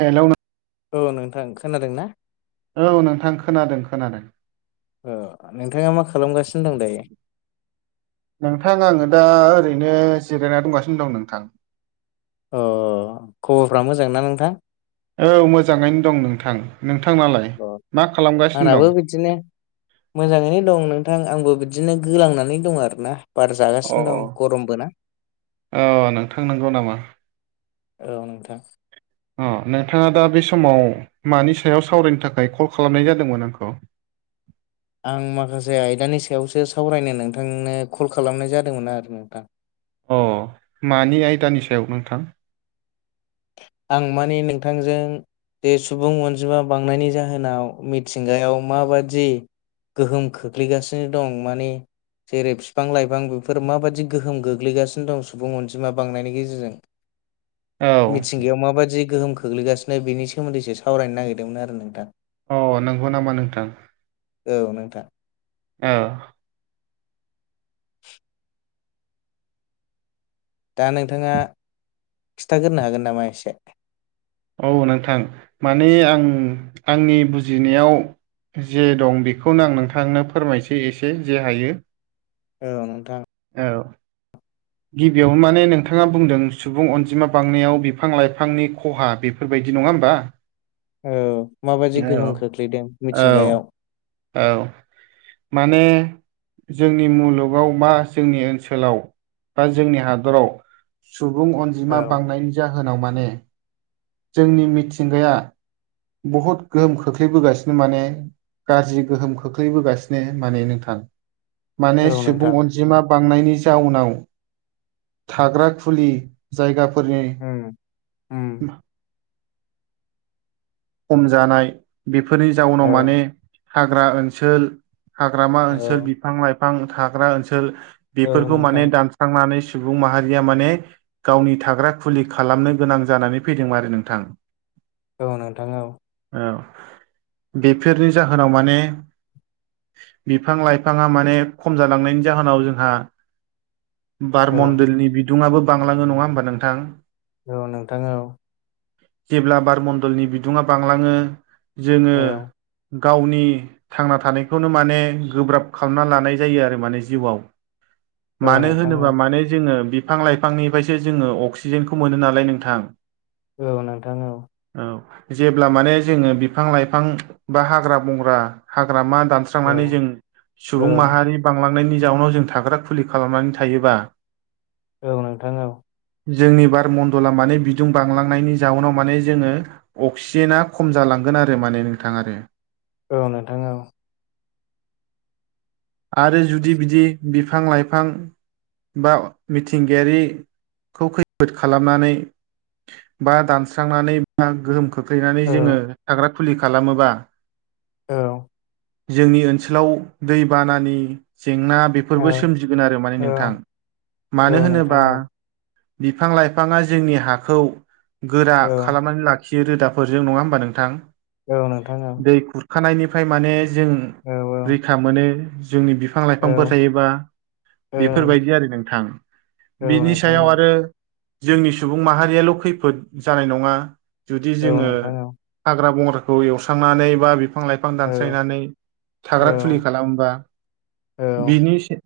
Hello नों औ नोंथां खोनादों ना? औ नोंथां खोनादों खोनादों। अ नोंथाङा मा खालामगासिनो दं दायो? नोंथां आङो दा ओरैनो जिरायना दंगासिनो दं नोंथां। अ खबरफ्रा मोजांना नोंथां। औ मोजाङैनो दं नोंथां नोंथांनालाय अ मा खालामगासिनो आंनाबो दं? बिदिनो मोजाङैनो दं नोंथां आंबो बिदिनो गोलांनानै दं आरोना। बार अ जागासिनो दं गरमबो ना। अ नोंथां नंगौ नामा औ नोंथां अ नोंथाङा दा बे समाव मानि सायाव सावरायनो थाखाय कल खालामनाय जादोंमोन आंखौ? आं माखासे आयदानि सायावसो सावरायनो नोंथांनो कल खालामनाय जादोंमोन आरो नोंथां। अ मानि आयदानि सायाव नोंथां? आं माने नोंथांजों बे सुबुं अनजिमा बांनायनि जाहोनाव मिथिंगायाव माबादि गोहोम खोख्लैगासिनो दं मानि जेरै बिफां लाइफां बेफोर माबायदि गोहोम गोग्लैगासिनो दं सुबुं अनजिमा बांनायनि गेजेरजों औ मिथिंगायाव माबायदि गोहोम खोख्लैगासिनो बेनि सोमोन्दैसो सावरायनो नागिरदोंमोन आरो नोंथां। अ नंगौ नामा नोंथां। औ नोंथां औ दा नोंथाङा खिथागोरनो हागोन नामा एसे औ नोंथां माने आं आंनि बुजिनायाव जे दं बेखौनो आं नोंथांनो फोरमायसै एसे जे हायो औ नोंथां औ [inaudible] गिबियावनो माने नोंथाङा बुंदों सुबुं अनजिमा बांनायाव बिफां-लाइफांनि ख'हा बेफोरबायदि नङा होमबा? औ माबायदि औ गोहोम खोख्लैदों मिथिंगायाव औ माने जोंनि मुलुगाव मा जोंनि ओनसोलाव बा जोंनि हादराव सुबुं औ अनजिमा बांनायनि जाहोनाव माने जोंनि मिथिंगाया बहुद गोहोम खोख्लैबोगासिनो माने गाज्रि गोहोम खोख्लैबोगासिनो माने नोंथां माने औ सुबुं नोंथां अनजिमा बांनायनि जाउनाव थाग्रा खुलि जायगाफोरनि उम-उम खम जानाय बेफोरनि जाउनाव औ माने हाग्रा ओनसोल हाग्रामा ओनसोल औ बिफां लाइफां थाग्रा ओनसोल औ बेफोरखौ नोंथां माने दान स्रांनानै सुबुं माहारिया माने गावनि थाग्रा खुलि खालामनो गोनां जानानै फैदोंमोन आरो नोंथां औ नोंथां औ औ बेफोरनि जाहोनाव माने बिफां-लाइफाङा माने खम जालांनायनि जाहोनाव जोंहा बार औ मन्दलनि बिदुङाबो बांलाङो नङा होमबा नोंथां औ नोंथां औ जेब्ला बारमण्डलनि बिदुङा बांलाङो जोङो औ गावनि थांना थानायखौनो माने गोब्राब खालामना लानाय जायो आरो माने जिउआव औ मानो नोंथां औ होनोबा माने जोङो बिफां-लाइफांनिफायसो जोङो अक्सिजेनखौ मोनो नालाय नोंथां औ नोंथां औ औ जेब्ला माने जोङो बिफां-लाइफां बा हाग्रा बंग्रा-हाग्रा मा दानस्रा औ स्रांनानै जों औ सुबुं माहारि बांलांनायनि जाउनाव जों थाग्रा खुलि खालामनानै थायोबा औ नोंथां औ जोंनि बार मन्दला माने बिदुं बांलांनायनि जाउनाव माने जोङो अक्सिजेना खम जालांगोन आरो माने नोंथां आरो औ नोंथां औ आरो जुदि बिदि बिफां-लाइफां बा मिथिंगायारिखौ खैफोद खालामनानै बा दानस्रांनानै बा गोहोम खोख्लैनानै जोङो औ थाग्रा खुलि खालामोबा औ जोंनि ओनसोलाव दैबानानि जेंना बे फोरबो सोमजिगोन आरो माने नोंथां औ मानो नोंथां होनोबा औ बिफां-लाइफाङा जोंनि हाखौ गोरा औ खालामनानै लाखि खियो रोदाफोरजों नङा होमबा नोंथां औ नोंथां ओं। खानायनिफाय माने जों औ रैखा मोनो। जोंनि बि औ औ फां-लाइफांफोर थायोबा बेफोरबायदि आरो नोंथां। बिनि सायाव नोंथां आरो जोंनि सुबुं माहारियाल' खैफोद जानाय नङा। औ जुदि जोङो नोंथां हाग्रा बंग्राखौ एवस्रांनानै बा बिफां-लाइफां दानस्रायनानै थाग्रा खुलि खालामोबा बिनि से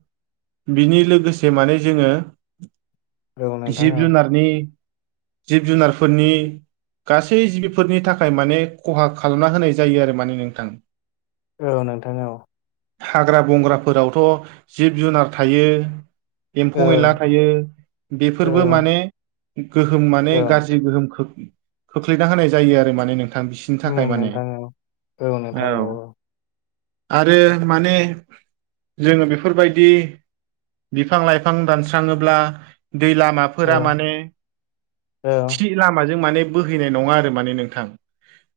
बिनि लोगोसे माने जोङो जिब औ जुनारनि जिब जुनारफोरनि गासै जिबिफोरनि थाखाय माने खहा खालामना होनाय जायो आरो माने नोंथां। औ नोंथां औ। हाग्रा बंग्राफोरावथ' जिब जुनार थायो एम्फौ एनला थायो बेफोरबो माने औ गोहोम माने औ गाज्रि गोहोम खोख खोख्लैना होनाय जायो आरो माने नोंथां बिस नि उम थाखाय माने नोंथां औ औ आरो माने जोङो बेफोरबायदि बिफां लाइफां दानस्राङोब्ला दै लामा औ फोरा माने थि लामाजों माने बोहैनाय नङा आरो माने नोंथां।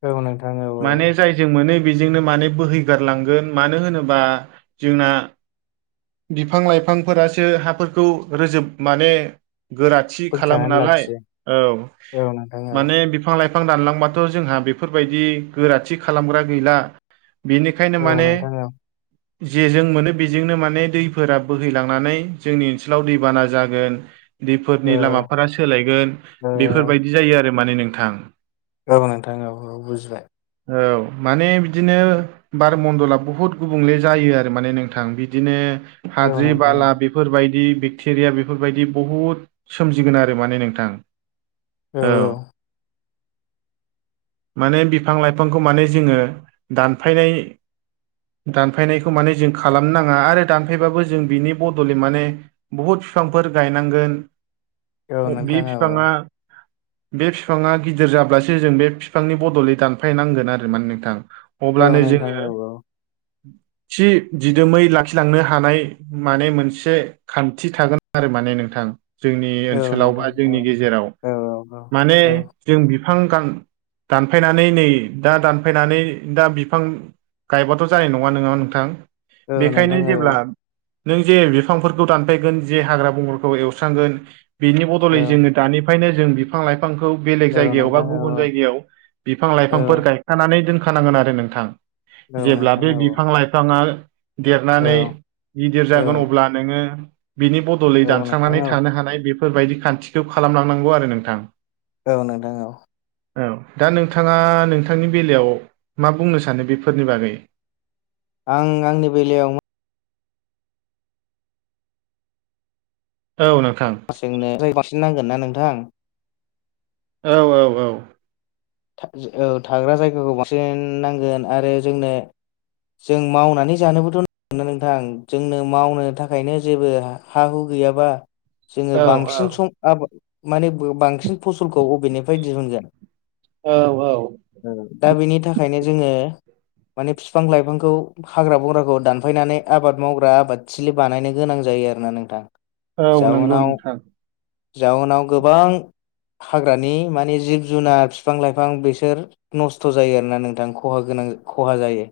औ नोंथां औ औ औ। जों मोनो बेजोंनो माने बोहै गारलांगोन मानो होनोबा जोंना बिफां लाइफांफोरासो हाफोरखौ रोजोब माने गोराथि खालामो बोगथानानै नालाय लाखियो औ औ नोंथां औ माने बि फां-लाइफां दानलांबाथ' जोंहा बेफोरबायदि गोराथि खालामग्रा गैला। बिनिखायनो औ माने नोंथां औ जेजों मोनो बेजोंनो माने दैफोरा बोहैलांनानै जोंनि ओनसोलाव दैबाना जागोन। औ दैफोरनि लामाफोरा सोलायगोन औ बेफोरबायदि जायो आरो माने नोंथां। औ नोंथां औ औ बुजिबाय। औ माने बिदिनो बारमन्दला बुहुद गुबुंले जायो आरो माने नोंथां बिदिनो औ हाद्रि नोंथां औ बाला बे फोरबायदि बेक्टेरिया बेफोरबायदि बहुद सोमजिगोन आरो माने नोंथां। औ। माने बिफां लाइफांखौ माने जोङो दानफायनाय दानफायनायखौ माने जों खालामनो नाङा आरो दानफायबाबो जों बिनि बदलै माने बहुद फिफांफोर गायनांगोन औ ओ बे नोंथां औ फिफाङा बे फिफाङा गिदिर जाब्लासो जों बे फिफांनि बदलै दानफायनांगोन आरो माने नोंथां। औ अब्लानो नोंथां जोङो औ थि दिदोमै लाखिलांनो हानाय माने मोनसे खान्थि थागोन आरो माने नोंथां। जोंनि औ ओनसोलाव बा नोंथां औ जोंनि गेजेराव औ माने जों बिफां गां दानफायनानै नै दा दानफायनानै दा बिफां गायबाथ' जानाय नङा नोङा नोंथां औ नोंथां बेखायनो औ जेब्ला नों जे बिफांफोरखौ दानफायगोन जे हाग्रा बंग्रखौ एवस्रांगोन बिनि औ बदलै जोङो दानिफायनो जों बिफां लाइ फांखौ बेलेग औ नोंथां औ नोंथां औ जायगायाव बा नोंथां गुबुन औ जायगायाव बिफां लाइफांफोर औ गाय खानानै दोनखानांगोन आरो नोंथां। औ जेब्ला नोंथां बे औ औ। बिफां लाइफाङा देरनानै गिदिर जागोन अब्ला नोङो बिनि बदलै दानस्रांनानै थानो हानाय बेफोरबायदि खान्थिखौ खालामलांनांगौ आरो नोंथां। औ नोंथां औ। औ दा नोंथाङा नोंथांनि बेलायाव मा बुंनो सानो बेफोरनि बागै? आं आंनि बेलायाव औ नोंथां। जोंनो [unintelligible] बांसिन नांगोन ना नोंथां औ-औ-औ था औ थाग्रा जायगाखौ बांसिन नांगोन आरो जोंनो जों मावनानै जानोबोथ' नांगौना नोंथां जोंनो मावनो थाखायनो जेबो हा हु गैयाबा जोङो औ बांसिन सम आबाद माने बांसिन फसलखौ बबेनिफ्राय दिहुनगोन औ-औ दा बेनि थाखायनो जोङो माने बिफां लाइफांखौ हाग्रा बंग्राखौ दानफायनानै आबाद मावग्रा आबाद थिलि बानायनो गोनां जायो आरो ना नोंथां। औ औ नंगौ जाउनाव नोंथां जाउनाव गोबां हाग्रानि मानि जिब जुनार बिफां लाइफां बिसोर नस्थ' जायो आरोना नोंथां खहा गोनां खहा जायो।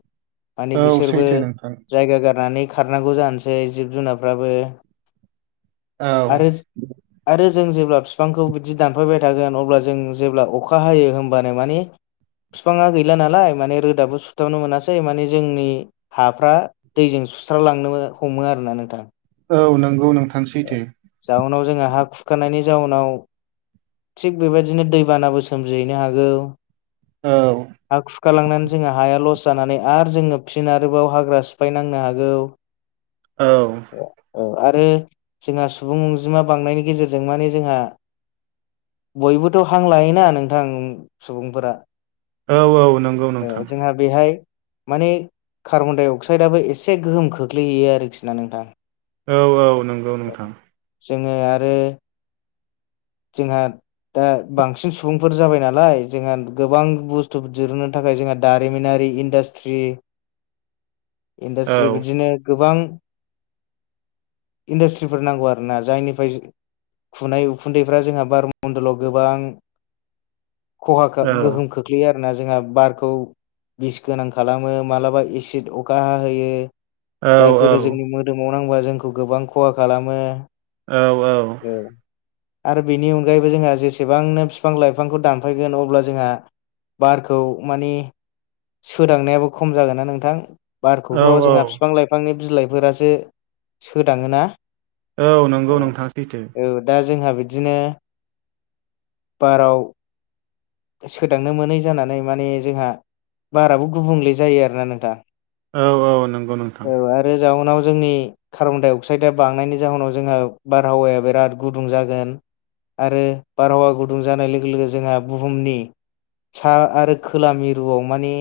माने औ बिसोरबो सैथो नोंथां जायगा गारनानै खारनांगौ जानोसै जिब जुनारफ्राबो औ आरो आरो जों जेब्ला बिफांखौ बिदि दानफायबाय थागोन अब्ला जों जेब्ला अखा हायो होमबानो माने बिफाङा गैला नालाय माने रोदाबो सुथाबनो मोनासै माने जोंनि हाफ्रा दैजों सुस्रालांनो हमो आरोना नोंथां। औ नंगौ नोंथां सैथो। जाउनाव जोङो हा खुरखानायनि जाउनाव थिग बेबायदिनो दैबानाबो सोमजिहैनो हागौ औ हा खुरखालांनानै जोंहा हाया लस जानानै आरो जोङो फिन आरोबाव हाग्रा सिफायनांनो हागौ [inaudible] औ औ आरो जोंहा सुबुं अनजिमा बांनायनि गेजेरजों माने जोंहा बयबोथ' हां लायोना नोंथां सुबुंफोरा औ औ नंगौ ओ नोंथां। जोंहा बेहाय माने कार्बन डाइ अक्साइदाबो एसे गोहोम खोख्लैहैयो आरोखि ना नोंथां। औ औ नंगौ नोंथां। जोङो आरो जोंहा दा बांसिन सुबुंफोर जाबाय नालाय जोंहा गोबां बुस्थु दिरुननो थाखाय जोंहा दारिमिनारि इन्डास्ट्रि औ इन्डास्ट्रि बिदिनो गोबां इन्डासट्रिफोर नांगौ आरो ना जायनिफ्राय खुनाय उखुन्दैफ्रा जोंहा बार मण्डलाव गोबां खहा औ गोहोम खोख्लैयो आरोना जोंहा बारखौ बिस गोनां खालामो मालाबा एसिड अखा हा होयो औ जायफोरो जोंनो मोदोमाव नांबा जोंखौ गोबां खहा खालामो। औ औ औ आरो बिनि अनगायैबो जोंहा जेसेबांनो बिफां लाइफांखौ दानफायगोन अब्ला जोंहा बारखौ मानि सोदांनायाबो खम जागोन ना नोंथां। औ बारखौथ' औ जोंहा बिफां लाइफांनि बिलाइफोरासो सोदाङोना। औ नंगौ नोंथां सैथो दा जोंहा बिदिनो बाराव सोदांनो मोनै जानानै माने जोंहा बाराबो गुबुंले जायो आरोना नोंथां। औ औ नंगौ नोंथां। बे जाउनाव जोंनि कार्बन डाइ अक्साइडआ बांनायनि जाहोनाव जोंहा बारहावाया बिराद गुदुं जागोन। आरो बारहावा गुदुं जानाय लोगो लोगो जोंहा बुहुमनि सा आरो खोला मिरुआव माने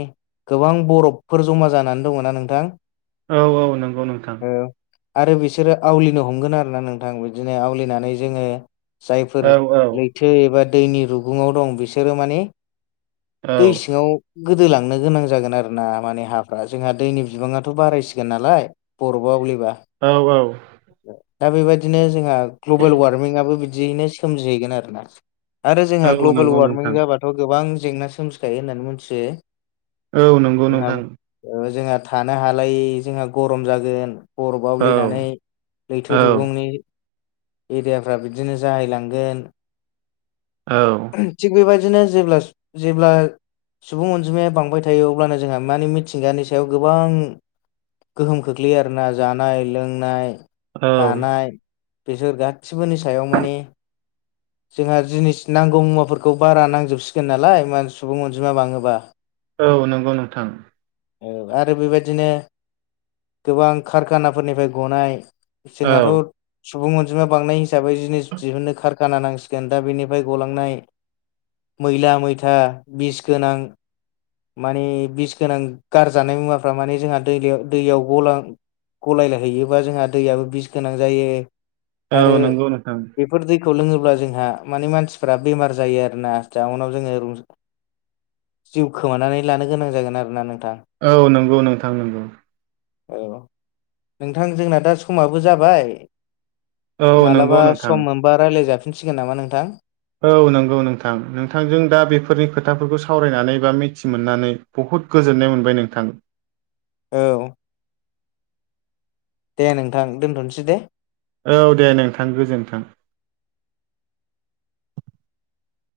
गोबां बरफफोर जमा जानानै दङना नोंथां? औ औ नंगौ नोंथां। औ आरो बिसोरो आवलिनो हमगोन आरोना नोंथां बिदिनो आवलिनानै जोङो जायफोर औ औ लैथो एबा दैनि रुगुङाव दं बिसोरो माने औ दै सिङाव गोदोलांनो गोनां जागोन आरोना माने हाफ्रा जोंहा दैनि बिबाङाथ' बारायसिगोन नालाय। बरबा आवलिबा औ औ दा बेबायदिनो जोंहा ग्लबेल वारमिङाबो बिदियैनो सोमजिहैगोन आरोना आरो जोंहा औ ग्लबेल नंगौ वार नोंथां मिङाथ' गोबां जेंना सोमजिखायो होननानै मिथियो औ नंगौ जोंहा नोंथां। ओ जोंहा थानो हालायै जोंहा गरम जागोन। बरफ औ आवलिनानै लैथो औ रुगुंनि एरियाफ्रा बिदिनो जाहैलांगोन औ थिग बेबायदिनो जेब्ला जेब्ला सुबुं अनजिमाया बांबाय थायो अब्लानो जोंहा माने मिथिंगानि सायाव गोबां गोहोम खोख्लैयो आरोना जानाय लोंनाय औ थानाय बिसोर गासिबोनि सायाव माने जोंहा जिनिस नांगौ मुवाफोरखौ बारा नांजोबसिगोन नालाय मा सुबुं अनजिमा बाङोबा औ नंगौ नोंथां। औ आरो बेबायदिनो गोबां कारखानाफोरनिफ्राय गनाय औ जोंहाथ' सुबुं अनजिमा बांनाय हिसाबै जिनिस दिहुनो खार काना नांसिगोन दा बेनिफ्राय गलांनाय मैला मैथा बिस गोनां माने बिस गोनां गारजानाय मुवाफ्रा माने जोंहा दै दैयाव गलां गलायला हैयोबा जोंहा दैयाबो बिस गोनां जायो। औ आरो नंगौ नोंथां बेफोर दैखौ लोङोब्ला जोंहा माने मानसिफ्रा बेमार जायो आरोना जााउनाव जोङो रु खोमानानै लानो गोनां जागोन आरोना नोंथां। औ नंगौ नोंथां नंगौ औ नोंथां जोंना दा समाबो जाबाय। औ नंगौ मालाबा नोंथां सम मोनबा रायलाय जाफिनसिगोन नामा नोंथां? औ नंगौ नोंथां नोंथांजों दा बेफोरनि खोथाफोरखौ सावरायनानै बा मिथि मोननानै बुहुद गोजोननाय मोनबाय नोंथां। औ दे नोंथां दोनथ'नोसै दे औ दे नोंथां गोजोनथों।